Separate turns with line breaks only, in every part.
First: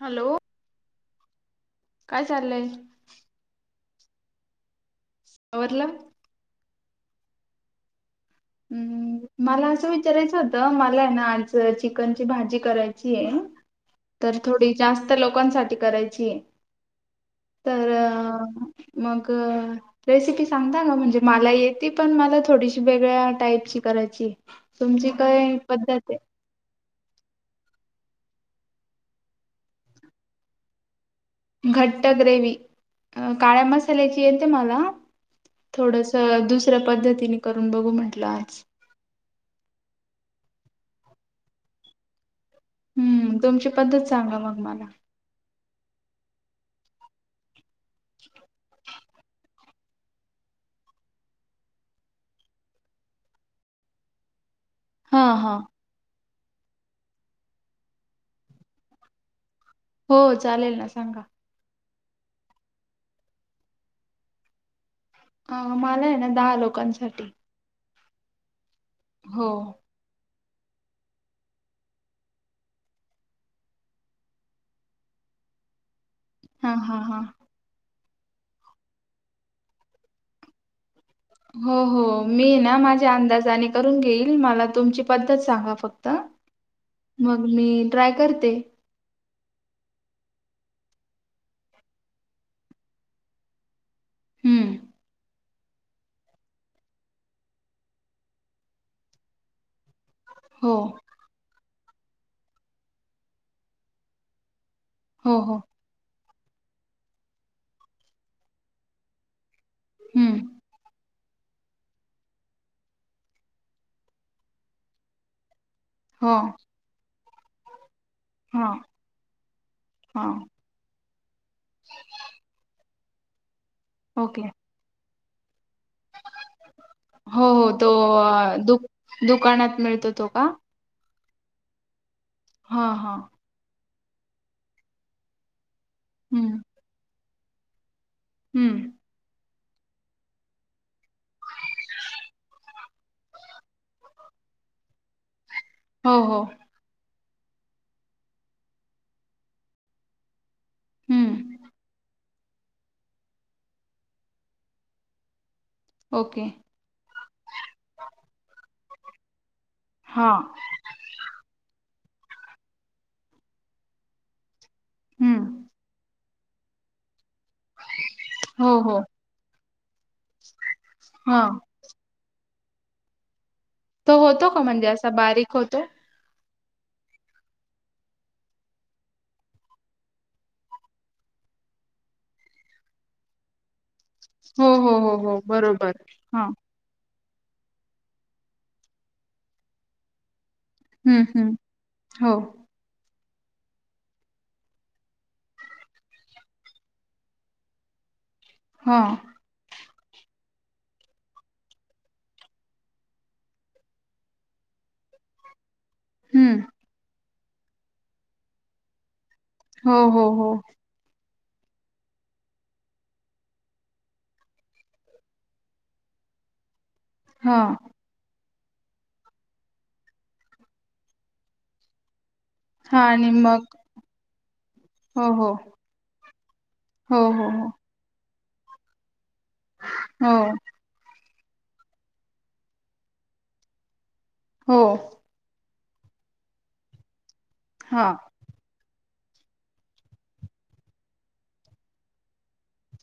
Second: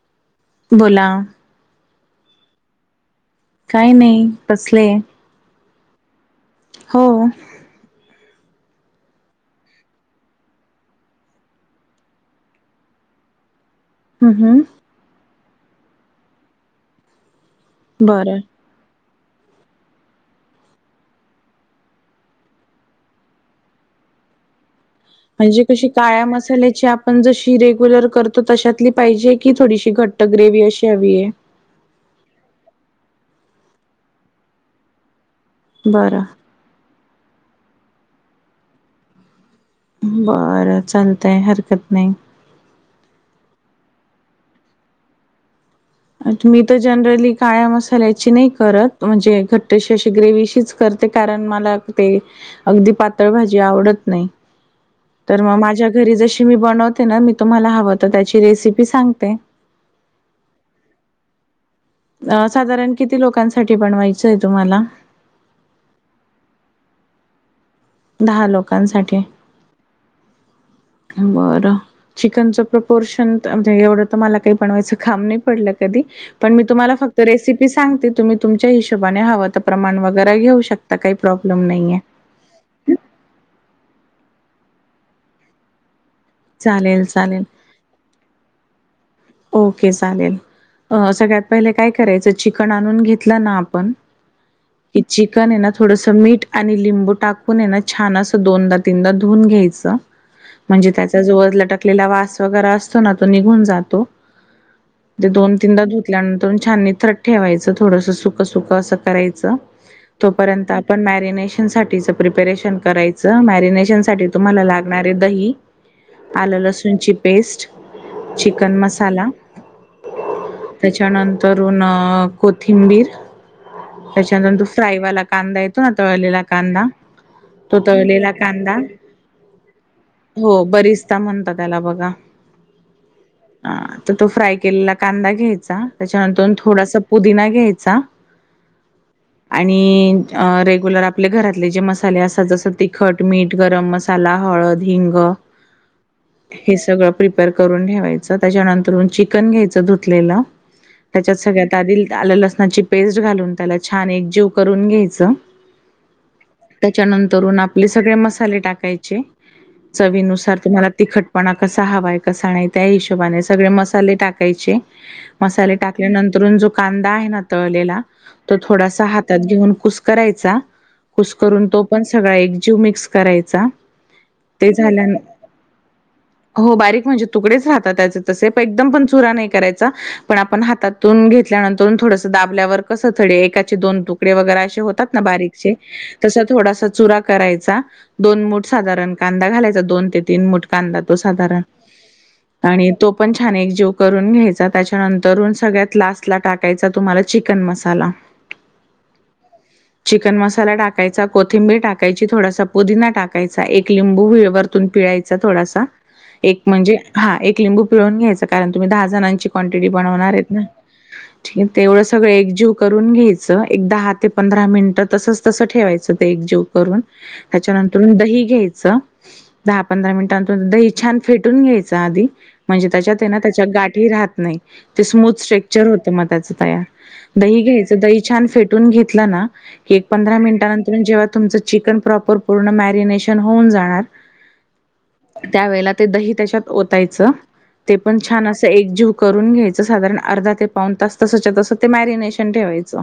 Hello
बोला
काय चाललंय?
काय नाही बसले
आवरलं?
हो.
हम्मम मला असं विचारायचं होतं मला आहे ना आज चिकनची भाजी करायची आहे तर थोडी
हम्म
जास्त लोकांसाठी करायची तर अ,
बरं
मग रेसिपी सांगता का म्हणजे मला येते पण मला थोडीशी वेगळ्या टाईपची करायची. तुमची काय
म्हणजे कशी
पद्धत आहे
काळ्या मसाल्याची आ पण जशी रेग्युलर करतो तशातली पाहिजे की थोडीशी घट्ट ग्रेवी अशी हवी आहे?
घट्ट ग्रेवी, अ काळ्या मसाल्याची येते मला
बरं
थोडसं दुसऱ्या पद्धतीने करून बघू म्हटलं आज
बरं चालतंय हरकत नाही
हम्म तुमची पद्धत सांगा मग मला
मी तर जनरली काळ्या मसाल्याची नाही करत म्हणजे घट्टशी अशी ग्रेवशीच कर ते कारण मला ते अगदी पातळ भाजी आवडत नाही
हा
तर
हा
मग माझ्या घरी जशी मी बनवते ना मी तुम्हाला हवं त्याची रेसिपी सांगते
हो चालेल ना सांगा
अ साधारण किती लोकांसाठी बनवायचंय तुम्हाला?
हा मला आहे ना दहा लोकांसाठी.
दहा लोकांसाठी
हो
बरं चिकनचं प्रपोर्शन म्हणजे एवढं तर मला काही बनवायचं काम नाही पडलं कधी. पण मी
हा
तुम्हाला
हा हा
फक्त रेसिपी सांगते तुम्ही तुमच्या हिशोबाने हवं तर प्रमाण वगैरे घेऊ शक
हो हो मी ना माझ्या अंदाजाने करून घेईल मला तुमची पद्धत सांगा फक् त
चालेल चालेल
मग मी ट्राय करते
ओके चालेल. अ सगळ्यात पहिले काय करायचं चिकन आणून घेतलं ना आपण
हम्म
[unintelligible] चिकन आहे ना थोडस मीठ आणि लिंबू टाकून ये ना छान असं दोनदा तनदा धुवून घ्यायचं
हो
म्हणजे त्याचा जो लटकलेला वास वगैरे असतो ना तो निघून जातो ते
हो हो
दोन तीनदा धुतल्यानंतर छाननीथट ठेवायचं थोडस सुक सुक असं करायचं
हम्म
तोपर्यंत आपण मॅ मरिनेशन सा प्रिपेरेशन करायचं मॅरिनेशन साठी तुम्हाला लागणारे दही
हो
आल लसूणची पेस्ट
हा
चिकन मसा
हा
त्याच्यानंतरून कोथिंबीर
ओके
त्याच्यानंतर तो फ्राईवाला कांदा येतो ना तळलेला कांदा
हो हो
तो तळलेला
अ, दु
कांदा
दुकानात मिळतो तो का
हो बरीच म्हणत त्याला बघा
हा हा.
तर तो फ्राय केलेला कांदा घ्यायचा
हम्म
त्याच्यानंतर थोडासा पुदिना घ्यायचा
हम्म.
आणि रेग्युलर आपले घरातले जे मसाले असतात जस तिखट मीठ गरम मसाला हळ हिंग
हो हो
हे सगळं प्रिपेअर करून ठेवायचं त्याच्यानंतर चिकन घ्यायचं धुतलेला त्याच्यात
हम्म
सगळ्यात आध आलं लसणाची पेस्ट घालून त्याला छान एक जीव करून घ्यायचं
ओके
त्याच्यानंतरून आपले सगळे मसाले टाकायचे
हा
चवीनुसार तुम्हाला तिखटपणा कसा हवाय कसा नाही त्या हिशो स मले टाकायचे
हम्म
मसाले टाकल्यानंतर जो कांदा आहे ना
हो हो
थोडासा हातात घेऊन कुस करायचा कुस
हा
करून तो पण सगळा एक जीव मिक्स करायचा.
तो होतो का
ते
म्हणजे
झाल्या
असा बारीक होतो.
हो बारीक म्हणजे तुकडेच राहत एकदम पण चरा नाही करायचा पण आपण हातातून घेतल्यानंतर थोडस दाबल्यावर तसा कडे एकाचे दोन तुकडे वगैरे
हो
असे
हो
होतात
हो
ना
हो
बारीक चे
बरोबर
तसं
हा
थोडसं चुरा करायचा दोन मुठ साधारण कांदा घालायचा दोन ते तीन मुठ कांदा तो
हं, हं.
साधारण
हो.
आणि तो पण छान एक जीव करून घ्यायचा त्याच्यानंतरून सगळ्यात लास्ट ला टाकायचा तुम्हाला चिकन मसाला ला.
हा.
चिकन मसाला टाकायचा कोथिंबीर टाकायची थोडासा पुदिना टाकायचा एक लिंबू हळवर एक लिंबू पिळायचा थोडासा
हं.
एक म्हणजे एक लिंबू पिळून कारण तुम्ही दहा जणांची क्वांटिटी
हो,
पण
हो,
होणार आहेत
हो.
ना. ठीक आहे तेवढं सगळं एकजीव करून घ्यायचं एक दहा ते पंधरा मिनट तसच तसं ठेवायचं ते एकजीव करून
हां.
त्याच्यानंतरून दही घ्यायच दहा पंधरा मिनिटांतून दही छान फेटून घ्यायचं आधी म्हणजे
हां
त्याच्यात
आणि
ना त्या
मग
गाठी राहत नाही
हो,
स्म
हो.
स्ट्रक्चर होत मग त्याचं होत म तयार
हो, हो,
दही दही
हो.
घ्यायचं दही छान फेटून घेतलं ना ते
हो,
पंधरा मिनिटात नंतरहून जेव्हा तुमचं चिकन प्रॉपर पूर्ण मॅरिनेशन होऊन जाणार
हो.
त्यावेळेला दही त्याच्यात ओतायचं ते
हां.
पण छान असं एक जीव करून घ्यायचं साधारण अर्धा ते पान तास तसाच्या तसं ते मॅरिनेशन ठेवायचं.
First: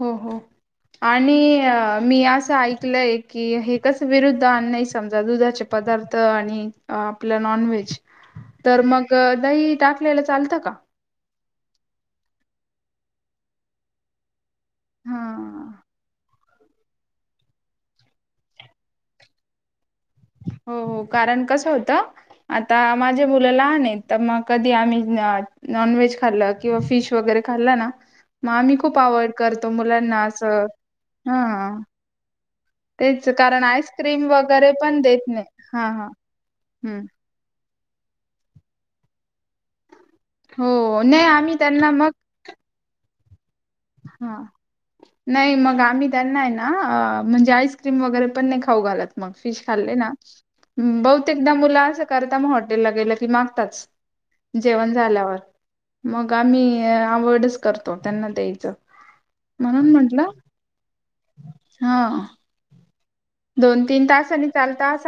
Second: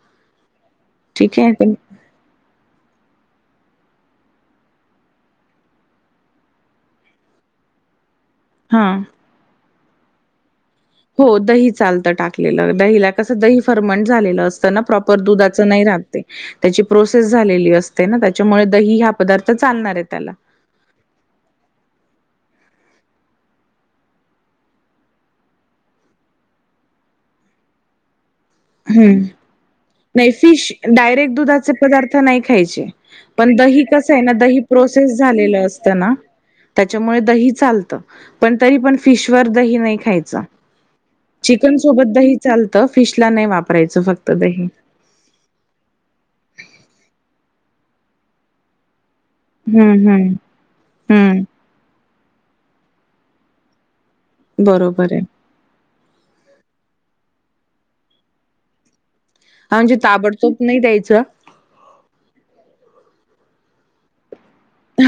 हो हो
ठीक
आणि
आहे. ते
मी असं ऐकलंय हे की कस विरुद्ध नाही समजा दुधाचे पदार्थ आणि आपलं नॉनव्हेज तर
हां.
मग दही टाकलेला चालतं का?
हो दही चालतं टाकलेलं दहीला कसं दही फरमंट झालेलं असत ना प्रॉपर दुधां
हां.
नाही राहत ते त्याची प्रोसेस झालेली असते ना त्याच्यामुळे दही हा पदार्थ चालणार आहे त्याला.
हो हो. कारण कसं होत आता माझ्या मुलाला आहे तर मग कधी आम्ही नॉन व्हेज खाल्ल किंवा फिश वगैरे खाल्ला ना मग आम्ही खूप
हम्म
अवॉइड करतो मुलांना
नाही.
असं
फिश डायरेक्ट दुधाचे
हा
पदार्थ नाही
तेच
पण
कारण
दही कस आहे
आईस्क्रीम
ना दही
वगैरे पण
प्रोसेस
देत नाही
झालेलं
हा
असत
हा
ना.
हम्म
त्याच्यामुळे दही चालत पण तरी पण फिशवर दही नाही
हो नाही आम्ही
चिकन
त्यांना
सोबत
मग
द चालत फिश ला नाही वापर
हा नाही मग आम्ही त्यांना आहे ना म्हणजे आईस्क्रीम वगैरे पण नाही खाऊ घालत मग फिश खाल्लं
हम्म
ना
हम्म. हम्म
बहुतेकदा मुलं असं करता मग हॉटेलला गेलं की मागताच जेवण
बरोबर आहे.
झाल्यावर. मग आम्ही अव्हॉइड करतो त्यांना द्यायचं.
हा
म्हणून
म्हणजे
म्हंटलं
ताबडतोब नाही द्यायचं
हा. दोन, तीन तास आणि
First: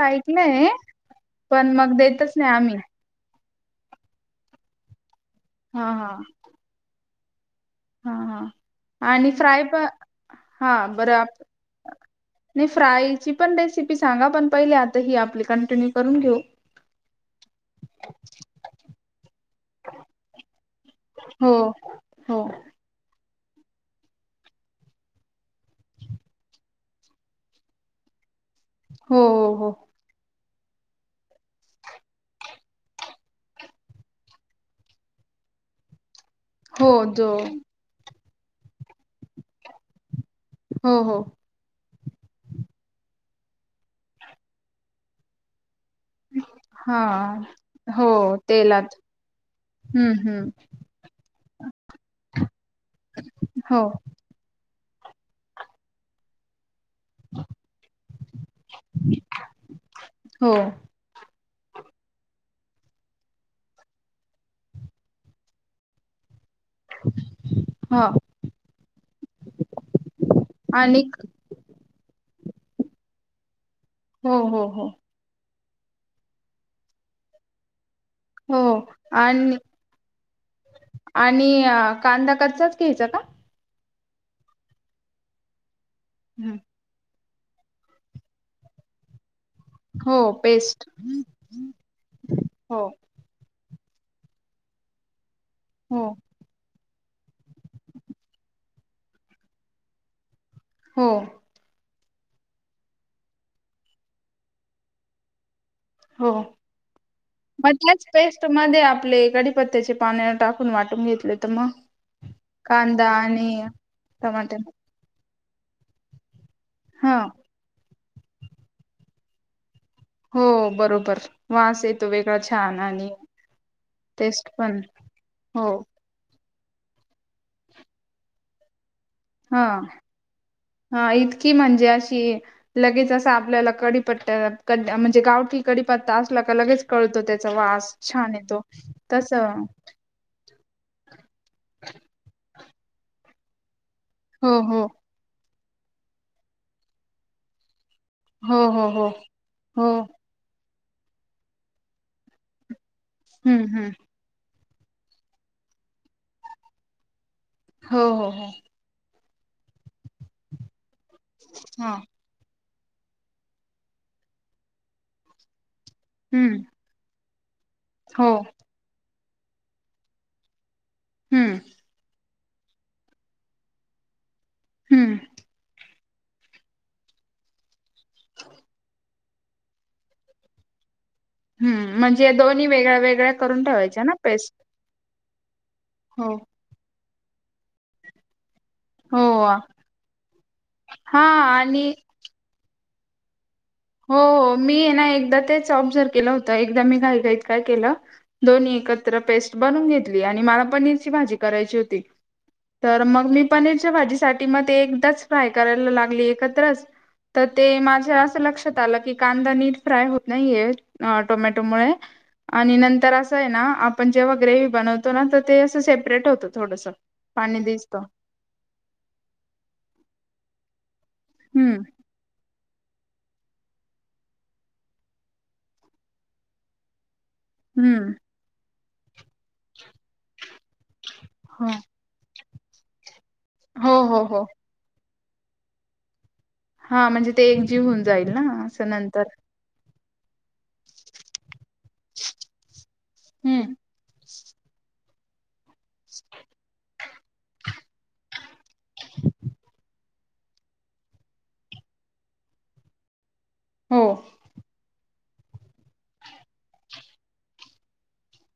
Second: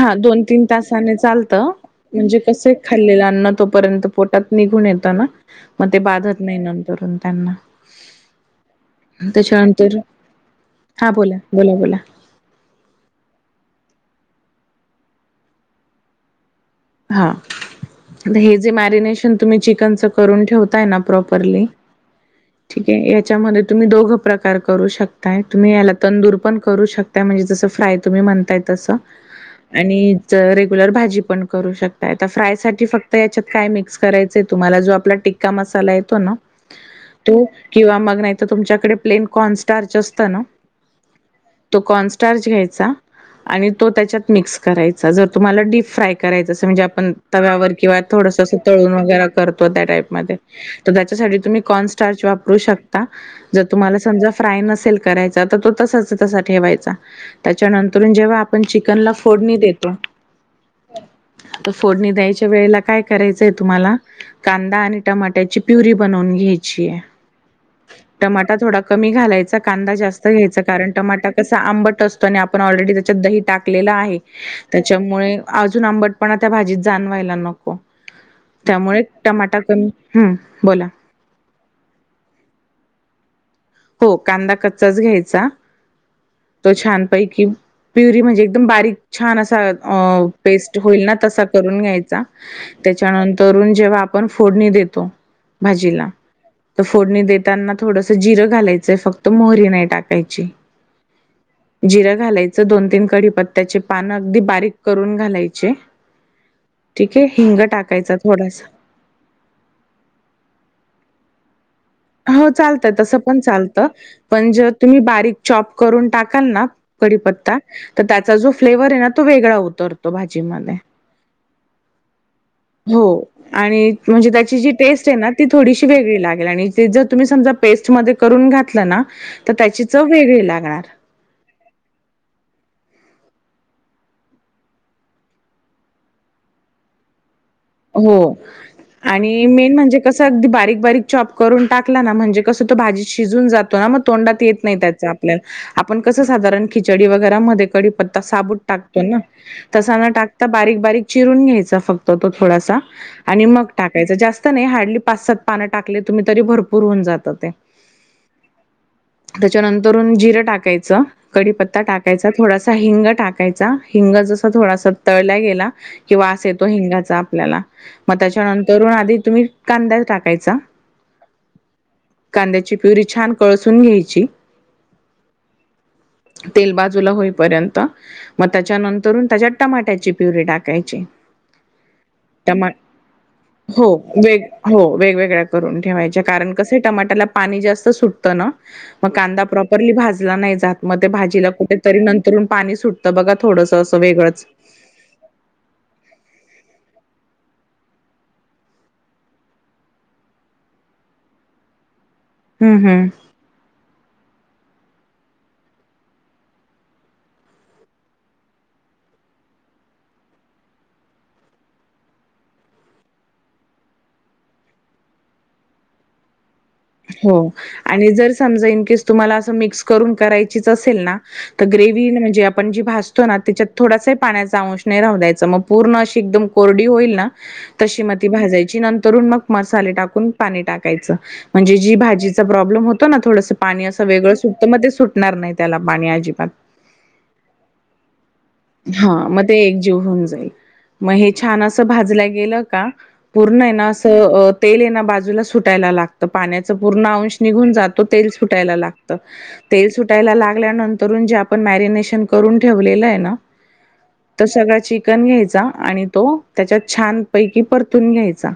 हा दोन, तीन तासाने चालतं
पण मग देतच
म्हणजे
नाही
कस
आम्ही
खाल्लेलं अन्न तोपर्यंत पोटात निघून येत ना
हा
मग ते
हा
बाधत नाही नंतरून त्यांना.
हा हा आणि फ्राय प
त्याच्यानंतर
हा बर.
बोला बोला बोला
नाही. फ्रायची पण रेसिपी सांगा पण पहिले आता ह आपली कंटिन्यू करून घेऊ.
हा हे जे मॅरिनेशन तुम्ही चिकनचं करून ठेवताय ना
हो
प्रॉपरली
हो
ठीक आहे. त्याच्यामध्ये तुम्ही दोघ प्रकार करू शकताय. तुम्ही याला तंदूर पण करू शकताय म्हणजे जसं फ्राय तुम्ही म्हणताय. तस
हो हो
आणि रेग्युलर भाजी पण करू शकतायता फ्राय साठी फक्त याच्यात काय मिक्स करायचंय तुम्हाला जो आपला टिक्का मसाला येतो ना
हो जो
तू किंवा मग नाही तर तुमच्याकडे प्लेन कॉनस्टारच असत ना.
हो हो.
कॉनस्टार्च घ्यायचा आणि तो त्याच्यात मिक्स करायचा जर तुम्हाला डीप फ्राय करायचं असं म्हणजे
हा
आपण तव्यावर किंवा
हो
थोडंस तळून
तेलात
वगैरे करतो त्या टाईप
हम्म
मध्ये
हम्म
तर त्या त्यासाठी तुम्ही कॉर्न स्टार्च वापरू शकता, जर समजा
हो
तुम्हाला फ्राय नसेल करायचा तर तो तसाच तसा ठेवायचा. त्याच्यानंतरून जेव्हा आपण चिकनला फोडणी देतो
हो
आता फोडणी द्यायच्या वेळेला काय करायचंय तुम्हाला कांदा आणि टमाट्याची प्युरी बन आणनून घ्यायचीहे.
हा
टमाटा थोडा कमी घालायचा कांदा जास्त घ्यायचा कारण
आणि
टमाटा कसा आंबट असतो ना पण ऑलरेडी त्याच्यात दही टाकलेला आहे
हो हो हो
त्याच्यामुळे अजून आंबटपणा त्या भाजीत जाणवायला नको.
हो
त्यामुळे
आणि
टमाटा कमी हम्म बोला.
आणि कांदा कच्चाच घ्यायचा का?
हो. कांदा कच्चाच घ्यायचा तो छान पैकी प्युरी म्हणजे एकदम बारीक छान अस तर पेस्ट होईलना तसं करून घ्यायचं
हो
त्याच्या नंतरुन जेव्हा आपण फोडणी देतो
हो
भाजीला तर फोडून देताना थोडसं जिरं घालायचंय फक्त मोहरी नाही टाकायची.
हो.
जिरं घालायचं दोन, तीन कढीपत्त्याचे पान अगदी बारीक करून घालायची.
हो. मधल्याच
टाकायचा
पेस्ट
थोडासा
मध्ये आपले कडीपत्त्याचे पान टाकून वाटून घेतले तर मग
हो चालतंय
कांदा
तसं पण
आणि
चालतं पण
टमाटे
जे तुम्ही बारीक चॉप करून टाकाल ना.
हा
कढीपत्ता तर त्याचा जो फ्लेवर आहे ना तो वेगळा उतरतो. तो
हो
भाजीमध्ये
बरोबर वास येतो वेगळा छान
हो
आणि
आणि म्हणजे
टेस्ट
त्याची जी
पण
टेस्ट ती
हो
थोडीशी वेगळी लागेल आणि जर तुम्ही समजा पेस्ट मध्ये करून घातलंना
हा हा इतकी म्हणजे अशी लगेच असा आपल्याला कडीपत्ता म्हणजे गावठी कडीपत्ता असला तर लगेच कळतो त्या आज
हो.
छान येतो.
आणि मेन
हो
म्हणजे कसं अगदी बारीक बारीक चॉप करून टाकला ना म्हणजे कसं तो भाजी त
हो
नाही आप कधण पत्ता साबूत
हो हो
टाकतो
हो
ना
हो
तसा ना टाकता बारीक बारीक चिरून घ्यायचा फक्त तो थोडासा. आणि
हम्म
मग
हम्म
टाकायच जास्त नाही हार्डली पाच सात पानं टाकले तुम्ही तरी भरपूर होऊन जात ते
हो हो हो.
त्याच्यानंतरून जिरं टाकायचं कडीीपत्ता
हा
टाकायचा थोडासा हिंग टाकायचा हिंग जसा थोडासा तळला गेला किंवा अस
हम्म
येतो हिंगाचा ल्याला मग
हो
त्याच्यानंतरून आधी तुम्ही कांदा्या टाकायचा.
हम्म.
कांद्याची प्युरी छान कळसून घ्यायची.
हम्म.
तेल बाजूला होईपर्यंत मग त्याच्यानंतर तरून त्याच्यात टमाट्याची प्युरी टाकायची.
हम्म म्हणजे दोन्ही
टमा
वेगळ्या वेगळ्या करून
हो
ठेवायच्या ना
वेग
पेस्ट
हो वेगवेगळ्या करून ठेवायच्या
हो
कारण कसे टमाटाला पाणी जास्त सुटतं ना. मग
हो
कांदा प्रॉपरली भाजला नाही जात मग ते
हा
भाजीला
आणि
कुठेतरी नंतर पाणी सुटतं बघ.
हो हो मी ना एकदा तेच ऑब्झर्व केलं होत. एक मी घाई घाईत काय केलं दोन् एकत्र पेस्ट बनून घेतली आणि मला पनीरची भाजी करायची.
हं हं
[unintelligible] मग एकदाच फ्राय करायला लागली एकत्र तर ते माझ लक्षात. ला की कांदा नीट फ्राय होत नाहीये टोमॅटोमुळे आणि नंतर असं आहे ना आपण जेव्हा ग्रेव बनवतो ना तर ते असं सेपरेट होत.
हो आणि जर समजा इनकेस तुम्हाला असं मिक्स करून करायचीच असेल ना. तर
हम्म
ग्रेव म्हणजे आपण जी भासतो ना त्याच्यात थोडासा पाण्याचा अंश नाही राह द्यायच मग पूर्ण अशी एकदम कोरडी होईल ना. तशी
हम्म
मग ती भाजायची नंतरून मग मसाले टाकून पाणी टाकायचं.
हो
म्हणजे जी भाजीचा प्रॉब्लेम होतो ना थोडंस पाणी
हो
अस
हो
वेगळं
हो
सुटत मग तेट. नणार नाही त्याला पाणी अजिबात
हा म्हणजे ते एकजीव होऊन जाईल ना असं नंतर
जा मग छ गे का पूर्ण
हम्म
अस ते आहे ना बाजूला सुटायला. पाण्याच पूर्ण अंश निघून जातो तेल सुटायला लागत तेल सुट लागल्यांतर आप मशन करून ठेव
हो
स. चिक घ्यायचा आणि तो त्याच्या छानपैकी परतून घ्यायचा.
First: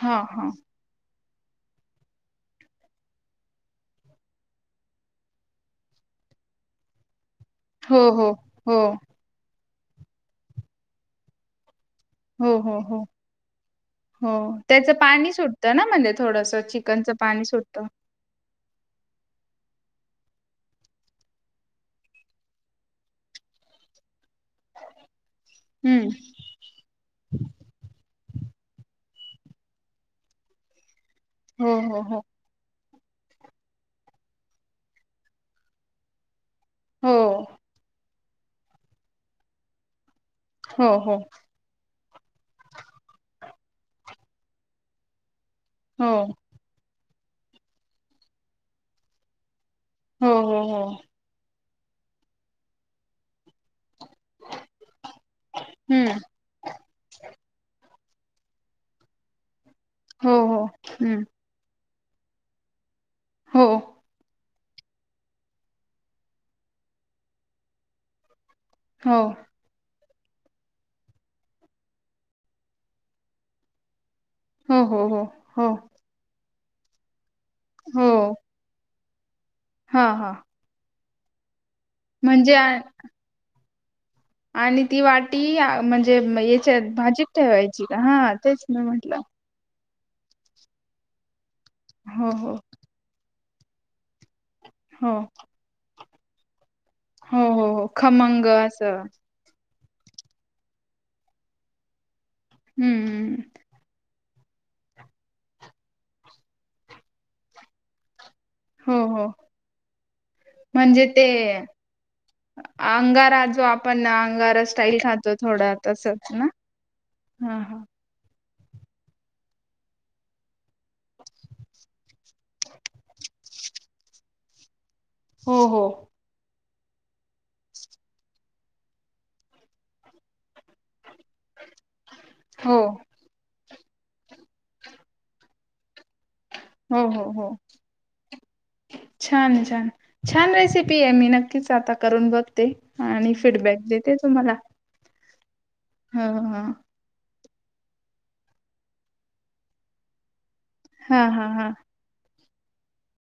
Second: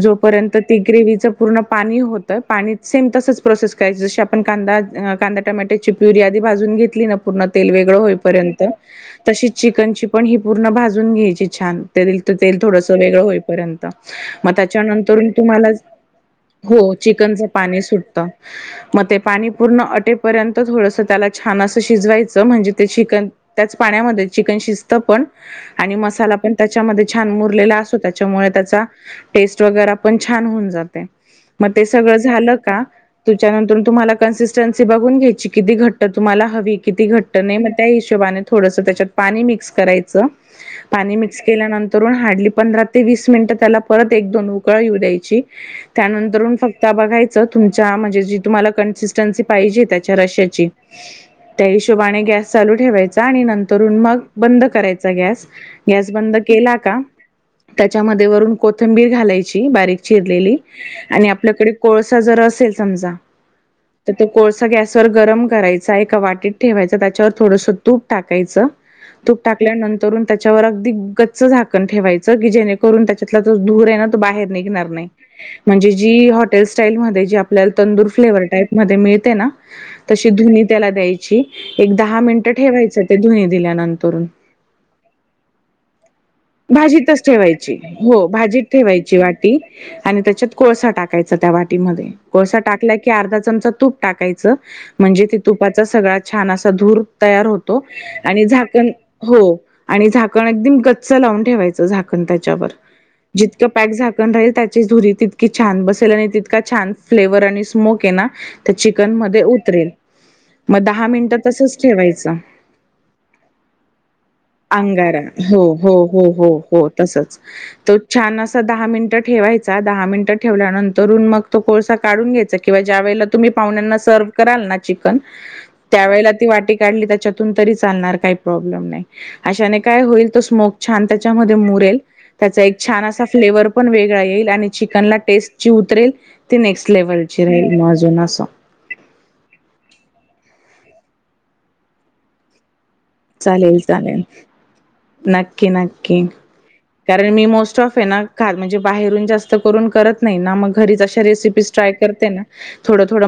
हा हा
जोपर्यंत ती ग्रेवच. पूर्ण पाणी होतं पाणी सेम तसच प्रोसेस करायचं ज आपण कांदा कांदा टमॅट्याचीि प्युरी आ जून घेतली. पूर्ण तेल वेगळं
हो हो
होईपर्यंत
हो
तशीच चिकनची पण ही पूर्ण भाजून घ्यायची छान. तर तेल
हो हो
थोडस
हो
वेगळं होईपर्यंत
हो
मग
त्याचं
त्याच्यानंतर
पाणी
तुम्हाला
सुटतं ना म्हणजे
हो चिकनचं पाणी सुटत.
ह.
मग ते पाणी पूर्ण अटेपर्यंत थोडस त्याला छान असं शिजवायचं म्हणजे ते चिकन त्याच पाण्यामध्ये चिकन शिस्त पण आणि
हम्म
मसाला पण त्याच्यामध्ये छान मुरलेला असो त्या त्यामुळे त्या टेस्ट वग पण छान होऊन जाते मग
हो
ते
हो
सगळं झालं का? तुच्यानंतर तुम्हाला कन्सिस्टन्सी बघून घ्यायची किती घट्ट तुम्हाला हवी किती
हो
घट नाही मग त्या हिशोबाने थोडंस त्याच्यात पाणी मिक्स करायचं.
हो
पाणी
हो हो
मिक्स केल्यानंतर हार्डली पंधरा ते वस मिनट त्याला परत एक दोन उकळ येऊ द्यायची
हो
त्यानंतर फक्त बघा. त म्हणज त कजे
हो हो
त्याची
हो
त्या हिशोबाने गॅस चालू ठेवायचा आणि नंतर. करुन मग. बंद करायचा गॅस. गॅस
हम्म
बंद केला का. त्या च्या मध्ये वरून कोथंबीर घालायची बारीक
हो
चिरलेली.
हो हम्म
आणि आपल्या कडे कोळसा जर असेल समजा.
हो
तर तो कोळसा गॅस वर गरम करायचा. एका वाटीत ठेवायचा. त्याच्यावर थोडसं तूप टाक टाकायच.
हो
तूप टाकल्यानंतर. त्याच्यावर. अगदी गच्च झाकण ठेवायचं. की जेणेकरून त्याच्यातला जो धूर हायना तो. तो बाहेर
हो
निघणार
हो
नाहीं.
हो हो
आपल्याला तंदूर
हो
फ्लेवर टाईप मध्ये मिळते ना.
हा
तशी
हा
धुनी त्याला द्यायची. एक दहा मिनिटं
म्हणजे आ-
ठेवायचं ते धुनी दिल्यानंतर.
आणि ती वाटी म्हणजे? याच्यात
भाजीतच
भाजीत
ठेवायची.
का
हो
हा
भाजीत
तेच मी म्हटलं
ठेवायची वाटी. आणि त्याच्यात कोळसा टाकायचा. त्या वाटीमध्ये
हो हो
कोळसा टाकला की अर्धा चमचा तूप टाकायचं
हो
म्हणजे ते तुपाच सगळं छन अस असा धूर
हो
तयार
हो
होतो.
हो खमंग
आणि झाकण
असं
हो. झाकण आगदी गच्च लावून ठेवायच. झाकण त्यावर
हम्म हम्म.
जितक पॅक झाकलं कुन राहील. त्याची धुरी तितकी छान बसेल. आणि तितका छान फ्लेवर आणि स्मोक येणार. त्या
हो
चिकन
हो
मध्ये उतरेल. मग
म्हणजे
दहा
ते
मिनिट तसच ठेवायचं.
अंगारा जो आपण ना. अंगार स्टाईल
अंगारा
खातो
हो
थोडा.
हो.
तसच ना
हो.. हो. तसच.
हा हा
अस दहा मिनिट ठेवायचा. दहा मिनट ठेवल्यानंतरुण मग. तो कोळसा काढून घ्यायचा किंवा ज्या वेळेला. तुम्ही पाहुण्यांना सर्व्ह करालाना चिकन.
हो हो
त्या वेळेला ती वाटी त्यांनी त्याच्यातून तरी चालणार काही प्रॉब्लेम नाही. अशाने काय होईल. तो स्मोग छान. त्याच्यामध्ये मुरेल. त्याचा
हो
एक छान असा फ्लेवर पण वेगळा येईल. आणि चिकनला टेस्टजी उतरेल ती नेक्स्ट
हो. हो.
लेव्हलची
हो.
राहील मग अजून असं.
छान-छान-छान रेसिपी पी. ए. मी नक्कीच आता करून बघते. आणि फीडबॅक देते तुम्हाला. ह
नक्की-नक्की
ह
कारण मी मोस्ट ऑफ आहे ना. म्हणजे बाहेरून जास्त करून करत नाही ना मग घरीच
हा
असे
हा
रेसिपी
हा
ट्राय करते. थोडं-थोडं.